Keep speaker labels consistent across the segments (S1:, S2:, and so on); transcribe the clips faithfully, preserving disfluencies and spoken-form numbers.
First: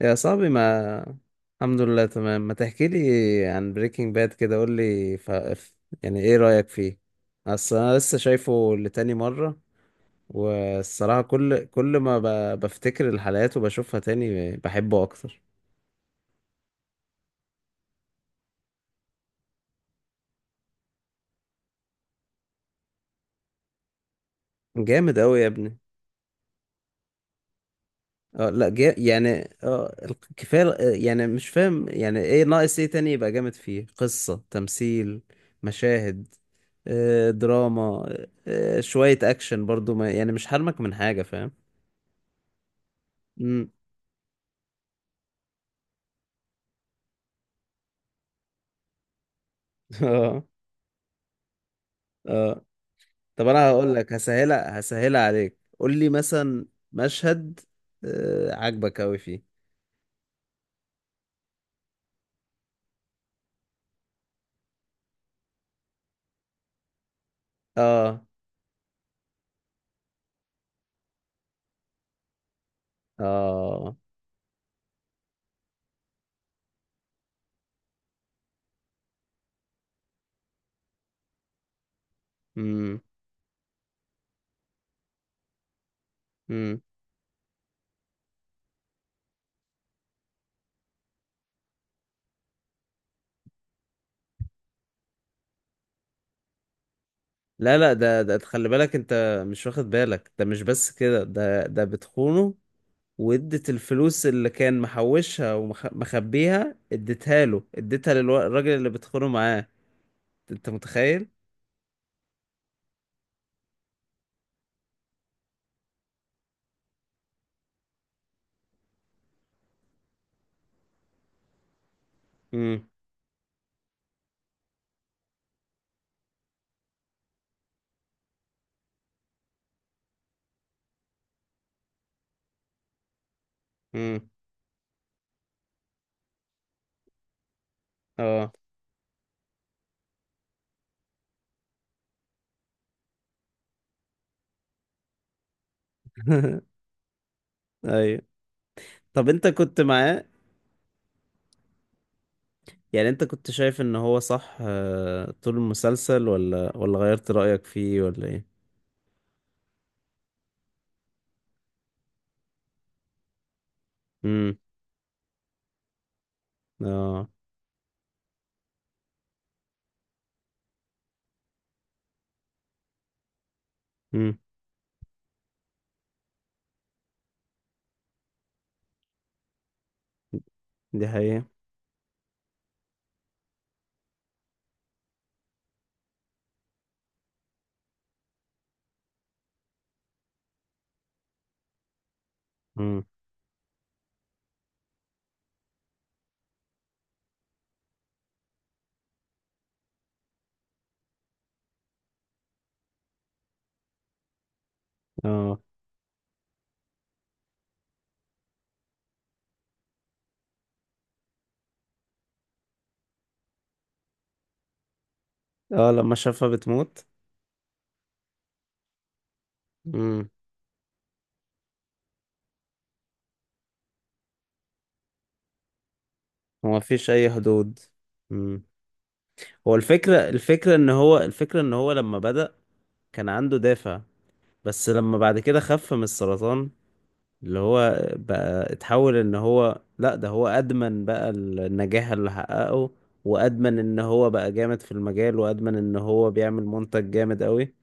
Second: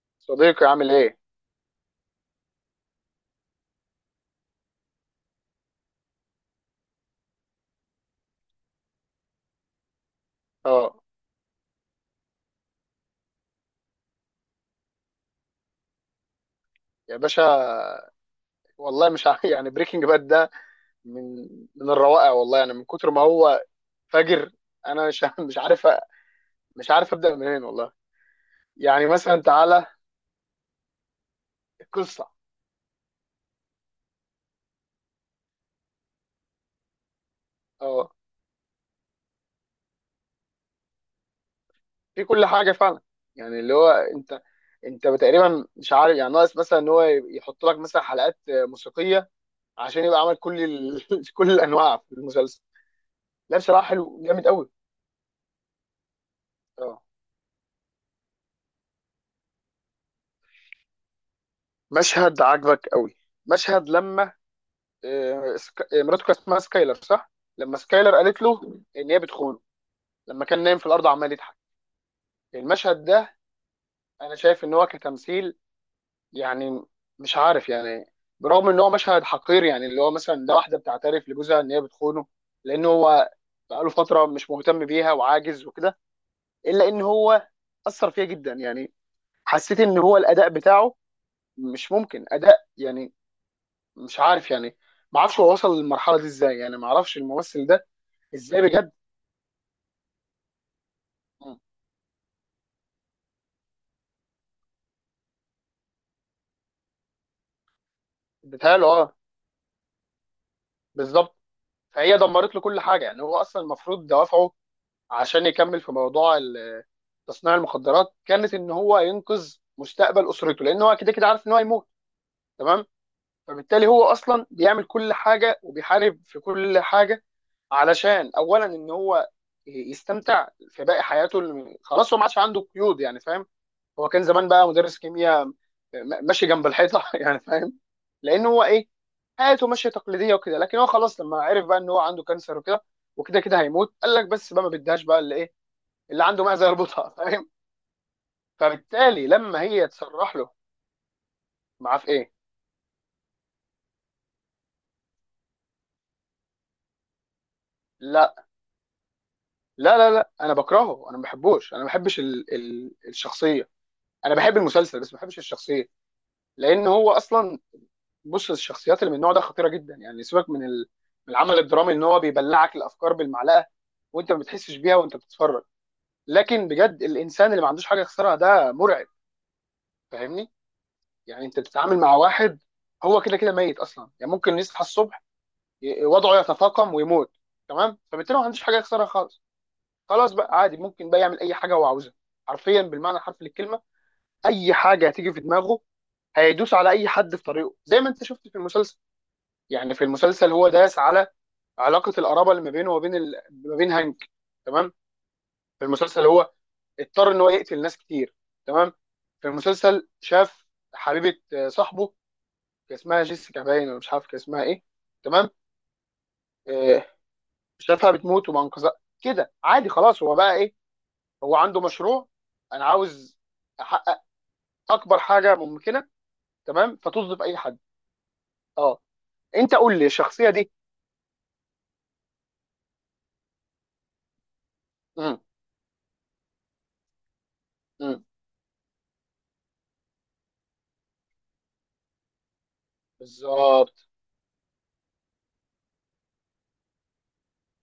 S1: يا صاحبي.
S2: صديقي، عامل ايه؟
S1: ما الحمد لله، تمام. ما تحكي لي عن بريكنج باد كده، قول لي ف... ف- يعني، ايه رأيك فيه؟ اصل انا لسه شايفه لتاني مرة،
S2: اه،
S1: والصراحة كل كل ما ب... بفتكر الحلقات وبشوفها تاني بحبه اكتر.
S2: يا باشا، والله مش ع- يعني بريكنج باد ده من من الروائع، والله. يعني من كتر ما هو فجر، انا
S1: جامد
S2: مش ع-
S1: قوي يا
S2: مش
S1: ابني.
S2: عارف أ- مش عارف ابدا منين والله.
S1: اه، لا، جا...
S2: يعني
S1: يعني.
S2: مثلا، تعالى.
S1: اه الق- كفاية، اه، يعني مش فاهم، يعني
S2: القصه.
S1: ايه ناقص، ايه تاني يبقى جامد فيه؟ قصة، تمثيل، مشاهد، اه، دراما،
S2: اه،
S1: اه، شوية اكشن برضو، ما يعني مش حرمك من حاجة، فاهم؟
S2: في كل حاجه فعلا. يعني
S1: امم.
S2: اللي هو انت انت تقريبا مش عارف، يعني ناقص مثلا ان هو يحط لك مثلا حلقات موسيقيه عشان يبقى عمل
S1: اه.
S2: كل ال... كل الانواع في المسلسل.
S1: اه. طب
S2: لا،
S1: انا
S2: بصراحه
S1: هقول لك،
S2: حلو، جامد قوي.
S1: هسهلها هسهلها عليك، قول لي مثلا
S2: اه.
S1: مشهد آه عاجبك قوي فيه.
S2: مشهد عجبك قوي، مشهد لما آه، سك- آه، مراته كان اسمها سكايلر، صح؟ لما سكايلر
S1: اه.
S2: قالت له ان هي بتخونه، لما كان نايم في الارض عمال يضحك. المشهد ده
S1: اه.
S2: انا شايف ان هو كتمثيل، يعني مش عارف. يعني برغم ان هو مشهد حقير، يعني اللي هو مثلا ده واحده بتعترف لجوزها ان هي بتخونه لان
S1: امم.
S2: هو بقاله فتره مش مهتم بيها وعاجز وكده،
S1: امم.
S2: الا ان هو اثر فيها جدا. يعني حسيت ان هو الاداء بتاعه مش ممكن اداء، يعني مش عارف. يعني ما اعرفش هو وصل للمرحله دي ازاي، يعني ما اعرفش الممثل
S1: لا،
S2: ده
S1: لا، ده ده
S2: ازاي،
S1: خلي
S2: بجد.
S1: بالك، انت مش واخد بالك، ده مش بس كده، ده ده بتخونه، وادت الفلوس اللي كان محوشها ومخبيها، اديتها له، اديتها للراجل
S2: بتهيأله،
S1: اللي
S2: اه.
S1: بتخونه معاه، انت متخيل؟
S2: بالظبط، فهي دمرت له كل حاجه. يعني هو اصلا المفروض دوافعه عشان يكمل في موضوع ال- تصنيع المخدرات كانت ان هو ينقذ مستقبل اسرته، لان هو كده كده عارف ان هو هيموت. تمام.
S1: امم.
S2: فبالتالي هو اصلا بيعمل كل حاجه وبيحارب في كل حاجه، علشان اولا ان هو يستمتع في باقي حياته اللي- خلاص، هو ما عادش عنده قيود، يعني فاهم. هو كان
S1: امم.
S2: زمان بقى مدرس كيمياء، م- ماشي جنب الحيطه، يعني فاهم. لان
S1: اه.
S2: هو ايه، حياته ماشيه تقليديه وكده. لكن هو خلاص لما عرف بقى ان هو عنده كانسر وكده، وكده كده هيموت، قال لك بس بقى، ما بديهاش بقى اللي ايه، اللي عنده معزه يربطها. فاهم.
S1: ايوه.
S2: فبالتالي
S1: طب انت
S2: لما
S1: كنت
S2: هي
S1: معاه؟
S2: تصرح له معاه في ايه.
S1: يعني انت كنت شايف ان هو صح، آه، طول المسلسل؟ ولا ولا غيرت رأيك فيه، ولا
S2: لا،
S1: ايه؟
S2: لا، لا، لا، انا بكرهه، انا ما بحبوش، انا ما بحبش ال ال الشخصيه. انا
S1: امم.
S2: بحب المسلسل بس ما بحبش الشخصيه، لان هو
S1: اه.
S2: اصلا، بص، الشخصيات اللي من النوع ده خطيره جدا. يعني سيبك من ال- من العمل الدرامي، ان هو بيبلعك الافكار بالمعلقه وانت ما
S1: امم.
S2: بتحسش بيها وانت بتتفرج، لكن بجد الانسان اللي ما عندوش حاجه يخسرها ده مرعب، فاهمني؟
S1: دي حقيقة.
S2: يعني انت بتتعامل مع واحد هو كده كده ميت اصلا. يعني ممكن يصحى الصبح ي- وضعه يتفاقم ويموت. تمام. فبالتالي ما عندوش حاجه يخسرها خالص، خلاص بقى عادي، ممكن بقى يعمل اي حاجه هو عاوزها، حرفيا
S1: امم.
S2: بالمعنى الحرفي للكلمه. اي حاجه هتيجي في دماغه، هيدوس على اي حد في طريقه زي ما انت شفت في المسلسل. يعني في المسلسل هو داس على علاقه القرابه اللي ما بينه وبين ال... ما بين هانك. تمام.
S1: اه.
S2: في المسلسل هو اضطر ان هو يقتل ناس كتير. تمام. في المسلسل شاف حبيبه، آه، صاحبه، كان اسمها جيسيكا باين، ولا مش عارف كان اسمها ايه. تمام.
S1: اه لما شافها بتموت.
S2: آه، شافها بتموت وما انقذها. كده عادي، خلاص
S1: امم.
S2: هو بقى ايه، هو عنده مشروع، انا عاوز احقق اكبر حاجه ممكنه.
S1: هو
S2: تمام.
S1: مفيش اي
S2: فتظلم اي
S1: حدود.
S2: حد.
S1: امم.
S2: اه،
S1: هو
S2: انت قول لي
S1: الفكرة
S2: الشخصيه دي.
S1: الفكرة ان هو، الفكرة ان هو لما بدأ كان عنده دافع، بس لما بعد
S2: مم.
S1: كده خف من السرطان، اللي هو
S2: مم.
S1: بقى اتحول، ان هو لا، ده هو ادمن بقى النجاح اللي حققه، وادمن
S2: بالظبط.
S1: ان هو بقى جامد في المجال، وادمن ان هو بيعمل منتج جامد قوي.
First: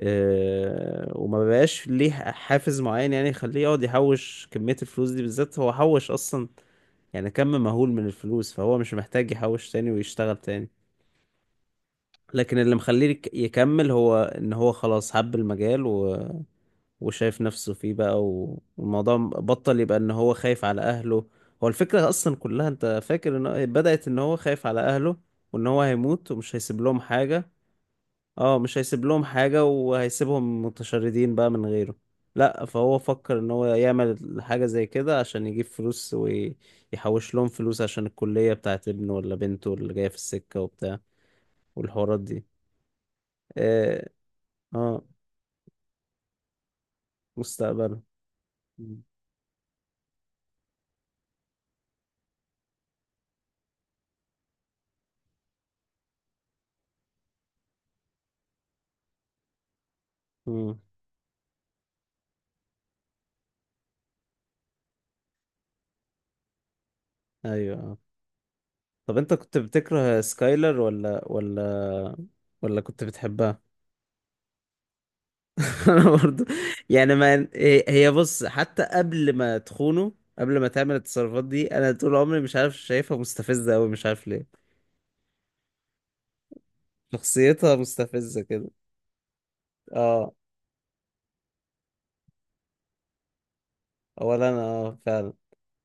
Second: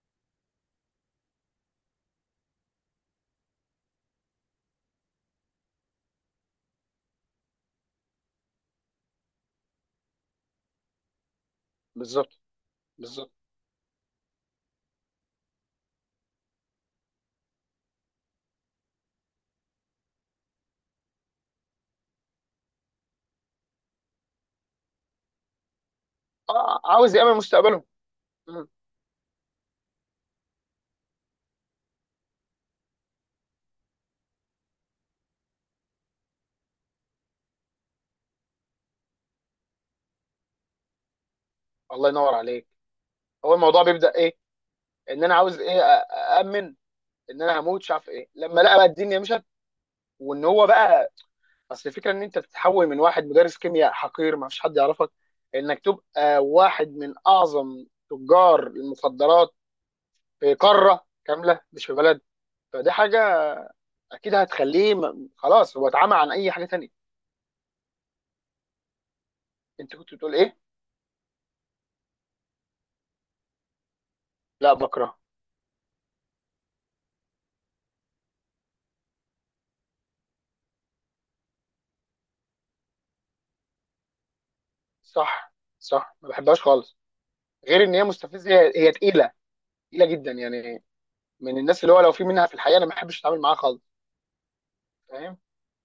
S1: اه، وما بقاش ليه حافز معين، يعني يخليه يقعد يحوش كمية الفلوس دي بالذات، هو حوش اصلا يعني كم مهول من الفلوس، فهو مش محتاج يحوش تاني ويشتغل تاني.
S2: بالظبط.
S1: لكن اللي مخليه يك-
S2: بالظبط.
S1: يكمل، هو ان هو خلاص حب المجال وشايف نفسه فيه بقى، و- والموضوع بطل يبقى ان هو خايف على اهله. هو الفكرة اصلا كلها، انت فاكر ان هو- بدأت ان هو خايف على اهله، وان هو هيموت ومش هيسيب
S2: آه،
S1: لهم
S2: عاوز يامن
S1: حاجة.
S2: مستقبله.
S1: اه،
S2: مم.
S1: مش هيسيب لهم حاجة، وهيسيبهم متشردين بقى من غيره. لا، فهو فكر ان هو يعمل حاجة زي كده عشان يجيب فلوس ويحوش لهم فلوس، عشان الكلية بتاعت ابنه ولا بنته اللي جاية في السكة وبتاع،
S2: الله
S1: والحوارات
S2: ينور
S1: دي.
S2: عليك. هو الموضوع
S1: اه,
S2: بيبدا ايه،
S1: آه،
S2: ان انا عاوز ايه، اامن، ان انا هموت مش
S1: مستقبله.
S2: عارف ايه، لما لقى بقى
S1: مم.
S2: الدنيا مشت. وان هو بقى، اصل الفكره ان انت بتتحول من واحد مدرس كيمياء حقير ما فيش حد يعرفك، انك تبقى واحد من اعظم تجار المخدرات في
S1: مم.
S2: قاره كامله، مش في بلد. فدي حاجه اكيد هتخليه، م- خلاص، هو اتعمى عن اي حاجه تانية.
S1: ايوه. طب انت كنت
S2: انت كنت
S1: بتكره
S2: بتقول ايه؟
S1: سكايلر، ولا ولا ولا كنت بتحبها؟
S2: لا، بكره.
S1: انا برضو. يعني، ما هي هي بص، حتى قبل ما تخونه، قبل ما تعمل التصرفات دي، انا طول عمري مش عارف شايفها مستفزة قوي، مش عارف ليه.
S2: صح، صح، ما بحبهاش خالص.
S1: شخصيتها
S2: غير ان هي
S1: مستفزة
S2: مستفزه،
S1: كده،
S2: هي هي تقيله، تقيله جدا.
S1: اه.
S2: يعني من الناس اللي هو لو في منها في الحقيقه انا ما بحبش اتعامل معاها خالص،
S1: اولا انا، اه، فعلا،
S2: فاهم.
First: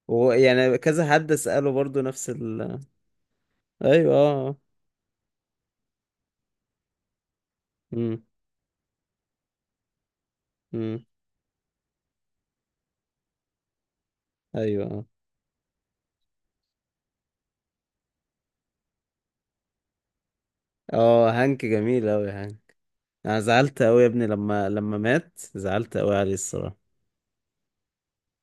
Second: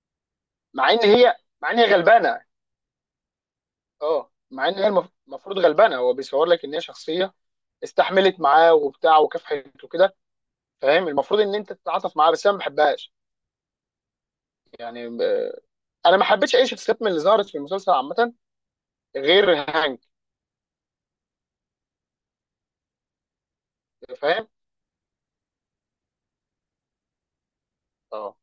S1: ويعني
S2: مع ان
S1: كذا حد
S2: هي
S1: اساله
S2: مع ان هي
S1: برضو نفس
S2: غلبانه،
S1: ال، ايوه،
S2: اه.
S1: اه.
S2: مع ان هي المف- المفروض غلبانه، هو بيصور لك ان هي شخصيه
S1: امم.
S2: استحملت معاه وبتاع وكافحت وكده.
S1: امم.
S2: فاهم؟ المفروض ان انت تتعاطف معاها بس انا ما بحبهاش.
S1: ايوه. اه.
S2: يعني آه، انا ما حبيتش اي شخصيات من اللي ظهرت في المسلسل عامه غير هانك.
S1: اه، هانك جميل اوي هانك. انا زعلت اوي يا ابني،
S2: فاهم.
S1: لما لما مات، زعلت اوي عليه الصراحة.
S2: اه.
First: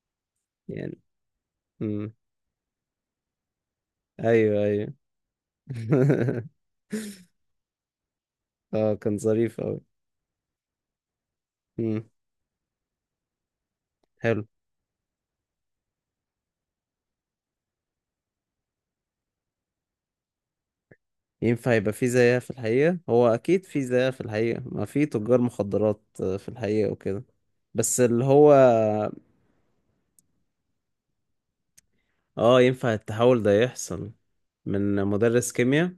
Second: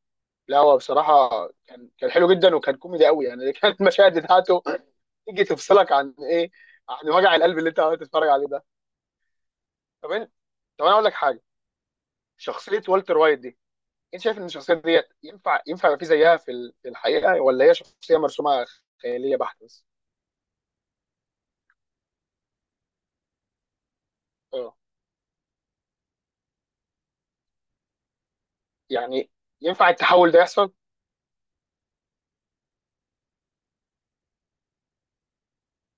S2: لا هو
S1: يعني،
S2: بصراحه كان كان
S1: امم.
S2: حلو جدا، وكان كوميدي قوي. يعني كانت المشاهد بتاعته
S1: ايوه، ايوه.
S2: تيجي تفصلك عن ايه، عن وجع القلب اللي انت قاعد تتفرج عليه ده.
S1: اه، كان ظريف اوي.
S2: طب انت طب انا اقول لك حاجه،
S1: امم.
S2: شخصيه والتر وايت دي، انت شايف
S1: حلو.
S2: ان الشخصيه ديت ينفع ينفع يبقى في زيها في ال- في الحقيقه، ولا هي شخصيه مرسومه خياليه بحت بس؟
S1: ينفع يبقى في زيها في الحقيقة؟ هو اكيد في زيها في الحقيقة،
S2: اه،
S1: ما في تجار مخدرات، آه، في الحقيقة وكده. بس اللي هو،
S2: يعني ينفع التحول ده يحصل.
S1: اه، ينفع التحول ده يحصل، من مدرس كيمياء،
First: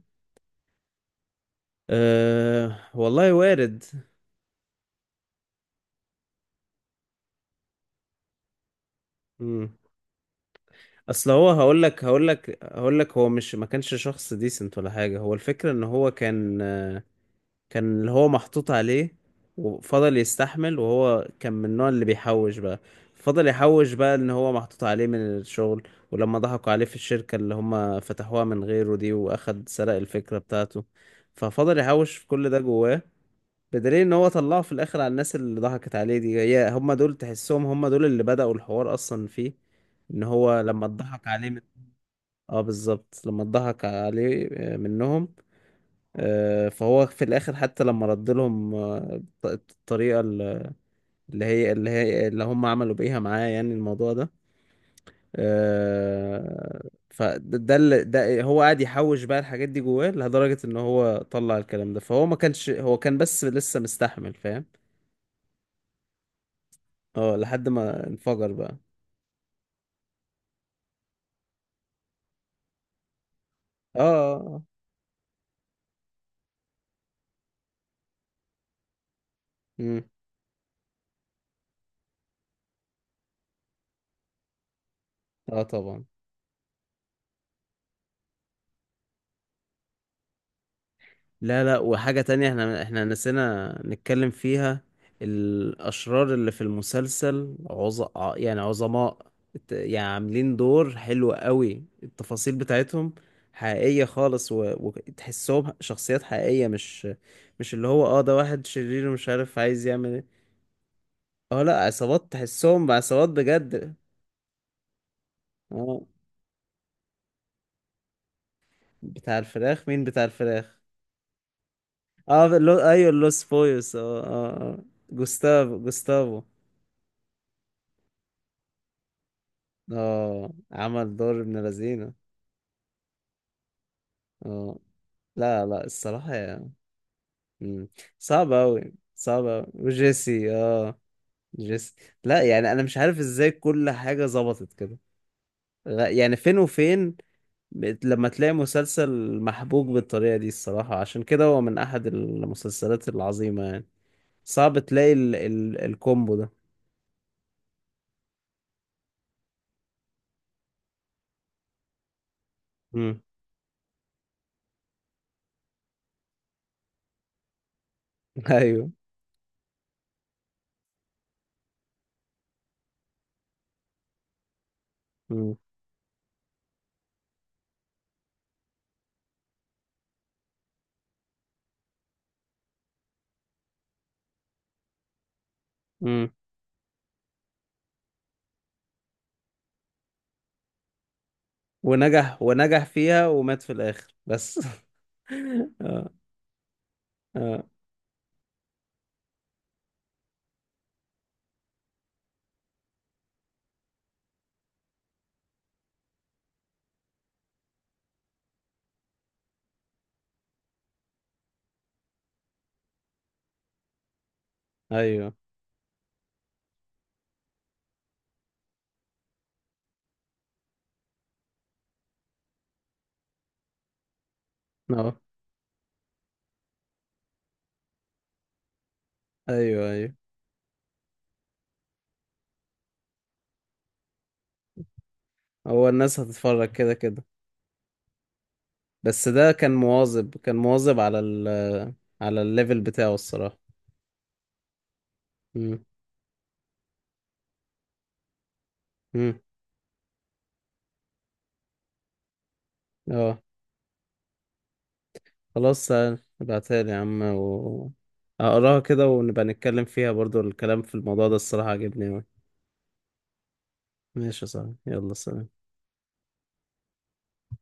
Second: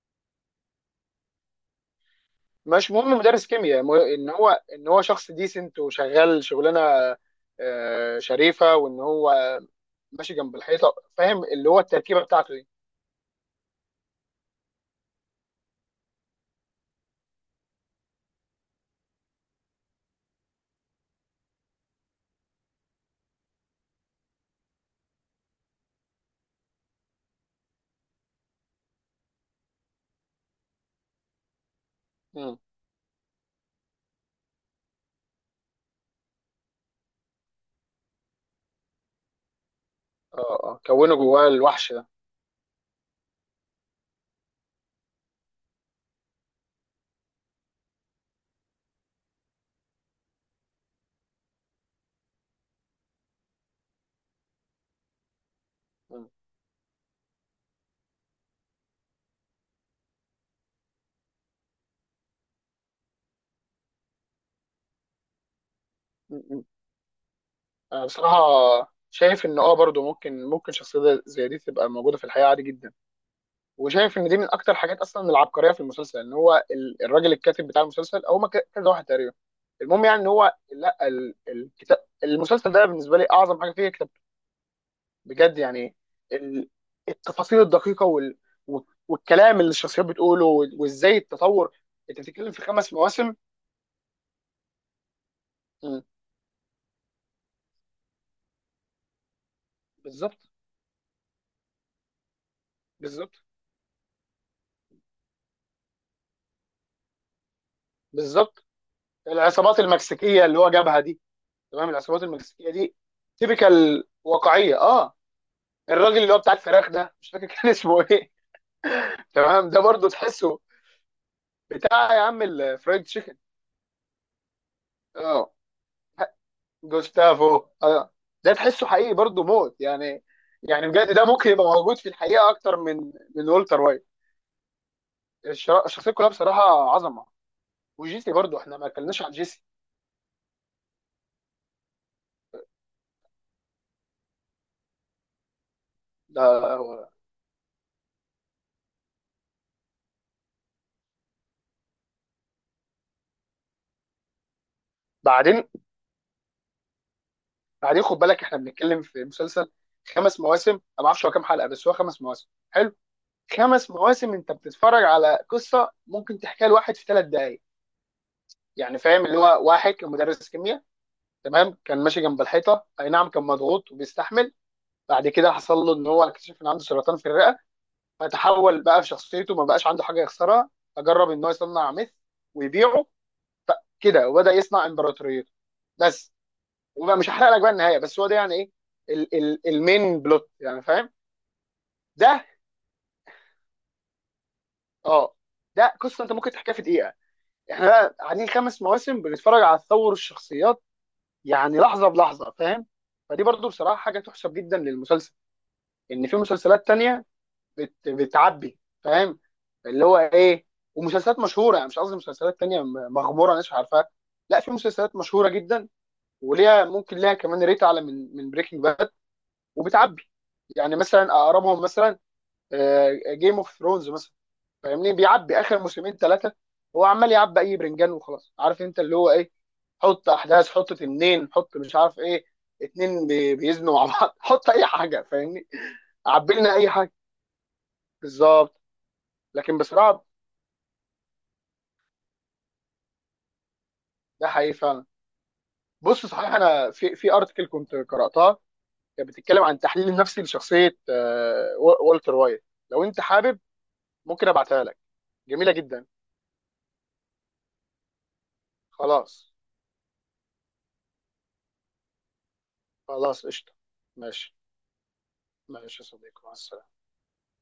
S1: أه
S2: مش مهم
S1: والله
S2: مدرس
S1: وارد.
S2: كيمياء، م- ان هو، ان هو شخص ديسنت وشغال شغلانه آه، شريفه، وان هو
S1: مم.
S2: ماشي جنب الحيطه،
S1: اصل
S2: فاهم،
S1: هو
S2: اللي هو
S1: هقول لك
S2: التركيبه
S1: هقول
S2: بتاعته
S1: لك
S2: دي.
S1: هقول لك هو مش، ما كانش شخص ديسنت ولا حاجة، هو الفكرة ان هو كان كان اللي هو محطوط عليه، وفضل يستحمل، وهو كان من النوع اللي بيحوش بقى، فضل يحوش بقى ان هو محطوط عليه من الشغل، ولما ضحكوا عليه في الشركة اللي هم فتحوها من غيره دي، واخد سرق الفكرة بتاعته، ففضل يحوش في كل ده
S2: مم.
S1: جواه. بدليل ان هو طلعه في الاخر على الناس اللي ضحكت عليه دي، هي هم دول، تحسهم هم دول اللي بدأوا الحوار اصلا فيه، ان
S2: اه،
S1: هو
S2: اه،
S1: لما
S2: كونه
S1: اتضحك
S2: جواه
S1: عليه من...
S2: الوحش ده.
S1: اه، بالظبط، لما اتضحك عليه، آه، منهم، آه، فهو في الاخر حتى لما رد لهم، آه، الط- الطريقه اللي هي اللي هي اللي هم عملوا بيها معاه، يعني الموضوع ده،
S2: مم.
S1: آه، فده ده اللي- ده هو قاعد يحوش بقى الحاجات دي جواه، لدرجه ان هو طلع الكلام ده، فهو ما كانش، هو كان بس لسه مستحمل، فاهم؟
S2: مم. مم.
S1: اه لحد
S2: انا
S1: ما
S2: بصراحه
S1: انفجر بقى.
S2: شايف ان اه برضو ممكن ممكن شخصيه زي دي تبقى موجوده في الحقيقه عادي جدا.
S1: اه.
S2: وشايف ان
S1: اه.
S2: دي من
S1: اه.
S2: اكتر حاجات اصلا العبقريه في المسلسل، ان هو ال- الراجل الكاتب بتاع المسلسل، او ما ك- كذا واحد تقريبا،
S1: مم.
S2: المهم. يعني ان هو لا، ال- الكتاب، المسلسل ده بالنسبه لي اعظم حاجه فيه كتاب، بجد.
S1: آه
S2: يعني
S1: طبعا.
S2: ال- التفاصيل الدقيقه وال، و- والكلام اللي الشخصيات بتقوله، و- وازاي
S1: لا
S2: التطور.
S1: لا،
S2: انت
S1: وحاجة تانية،
S2: بتتكلم في
S1: احنا
S2: خمس
S1: احنا
S2: مواسم.
S1: نسينا نتكلم فيها،
S2: مم.
S1: الأشرار اللي في المسلسل عظ... ع- يعني عظماء، الت- يعني
S2: بالظبط.
S1: عاملين دور حلو قوي، التفاصيل بتاعتهم
S2: بالظبط.
S1: حقيقية خالص، و... وتحسهم شخصيات حقيقية، مش مش اللي هو، اه ده واحد
S2: بالظبط.
S1: شرير ومش عارف
S2: العصابات
S1: عايز يعمل ايه.
S2: المكسيكيه اللي هو جابها دي،
S1: اه، لا،
S2: تمام، العصابات
S1: عصابات
S2: المكسيكيه
S1: تحسهم
S2: دي
S1: عصابات بجد.
S2: تيبيكال، واقعيه، اه.
S1: اه،
S2: الراجل اللي هو بتاع الفراخ ده مش فاكر كان اسمه ايه.
S1: بتاع
S2: تمام. ده
S1: الفراخ مين
S2: برضو
S1: بتاع
S2: تحسه،
S1: الفراخ؟
S2: بتاع يا عم
S1: اه، اللو...
S2: الفرايد
S1: ايوه
S2: تشيكن.
S1: اللوس بويوس. اه اه اه.
S2: اه.
S1: جوستافو، جوستافو.
S2: جوستافو، اه. ده تحسه حقيقي برضو موت، يعني.
S1: اه،
S2: يعني
S1: عمل
S2: بجد ده
S1: دور
S2: ممكن
S1: ابن
S2: يبقى موجود في
S1: لذينه.
S2: الحقيقه اكتر من من والتر وايت.
S1: اه، لا لا
S2: الشرا- الشخصيه كلها
S1: الصراحة
S2: بصراحه
S1: يا-
S2: عظمه.
S1: مم.
S2: وجيسي
S1: صعب
S2: برضو، احنا ما
S1: أوي
S2: اتكلمناش عن
S1: صعب
S2: جيسي.
S1: أوي، وجيسي، اه، جيسي. لا يعني أنا مش عارف ازاي كل حاجة ظبطت كده، غ- يعني
S2: ده
S1: فين وفين، بت- لما تلاقي مسلسل محبوك بالطريقة دي، الصراحة عشان كده هو من أحد المسلسلات العظيمة يعني، صعب تلاقي ال
S2: بعدين.
S1: ال الكومبو ده.
S2: بعدين خد بالك، احنا بنتكلم في مسلسل خمس مواسم. انا ما اعرفش هو كام حلقه، بس هو خمس مواسم، حلو.
S1: مم.
S2: خمس مواسم انت بتتفرج على قصه ممكن تحكيها لواحد في ثلاث دقائق.
S1: أيوه.
S2: يعني فاهم؟ اللي هو واحد كان مدرس كيمياء، تمام، كان ماشي جنب الحيطه، اي نعم كان مضغوط وبيستحمل. بعد كده
S1: مم.
S2: حصل له ان هو اكتشف ان عنده سرطان في الرئه، فتحول بقى في شخصيته، ما بقاش عنده حاجه يخسرها. فجرب ان هو يصنع ميث ويبيعه، كده وبدا يصنع امبراطوريته،
S1: مم.
S2: بس. وبقى مش هحرق لك بقى النهايه، بس هو ده، يعني ايه ال ال المين بلوت، يعني فاهم. ده
S1: ونجح، ونجح فيها، ومات في الآخر، بس.
S2: اه ده
S1: اه.
S2: قصه انت ممكن تحكيها في دقيقه.
S1: اه.
S2: احنا بقى قاعدين خمس مواسم بنتفرج على تطور الشخصيات، يعني لحظه بلحظه، فاهم. فدي برضو بصراحه حاجه تحسب جدا للمسلسل. ان في مسلسلات تانية بت... بتعبي، فاهم، اللي هو ايه. ومسلسلات مشهوره، يعني مش قصدي مسلسلات تانية م- مغموره ناس مش عارفاها، لا، في مسلسلات
S1: ايوه.
S2: مشهوره جدا وليها، ممكن ليها كمان ريت اعلى من من بريكنج باد، وبتعبي. يعني مثلا اقربهم مثلا جيم اوف ثرونز مثلا، فاهمني.
S1: اه.
S2: بيعبي اخر موسمين ثلاثه. هو عمال يعبي اي برنجان وخلاص، عارف انت اللي هو ايه،
S1: ايوه، ايوه،
S2: حط احداث، حط تنين، حط مش عارف ايه، اتنين بي- بيزنوا مع بعض، حط اي حاجه، فاهمني،
S1: هو الناس
S2: عبي
S1: هتتفرج
S2: لنا اي
S1: كده
S2: حاجه.
S1: كده.
S2: بالظبط.
S1: بس ده كان
S2: لكن بصراحه
S1: مواظب، كان مواظب على ال على الليفل بتاعه الصراحة.
S2: ده حقيقي فعلا.
S1: امم.
S2: بص، صحيح انا في في ارتكل كنت قراتها كانت
S1: امم.
S2: بتتكلم عن التحليل النفسي لشخصيه آه، و- والتر وايت. لو انت
S1: اه.
S2: حابب ممكن ابعتها لك، جميله
S1: خلاص،
S2: جدا.
S1: ابعتها لي يا عم، و هقراها كده، ونبقى
S2: خلاص.
S1: نتكلم فيها برضو، الكلام في الموضوع ده الصراحة عجبني أوي.
S2: خلاص قشطه.
S1: ماشي يا
S2: ماشي.
S1: صاحبي، يلا سلام.
S2: ماشي يا صديقي، مع السلامه.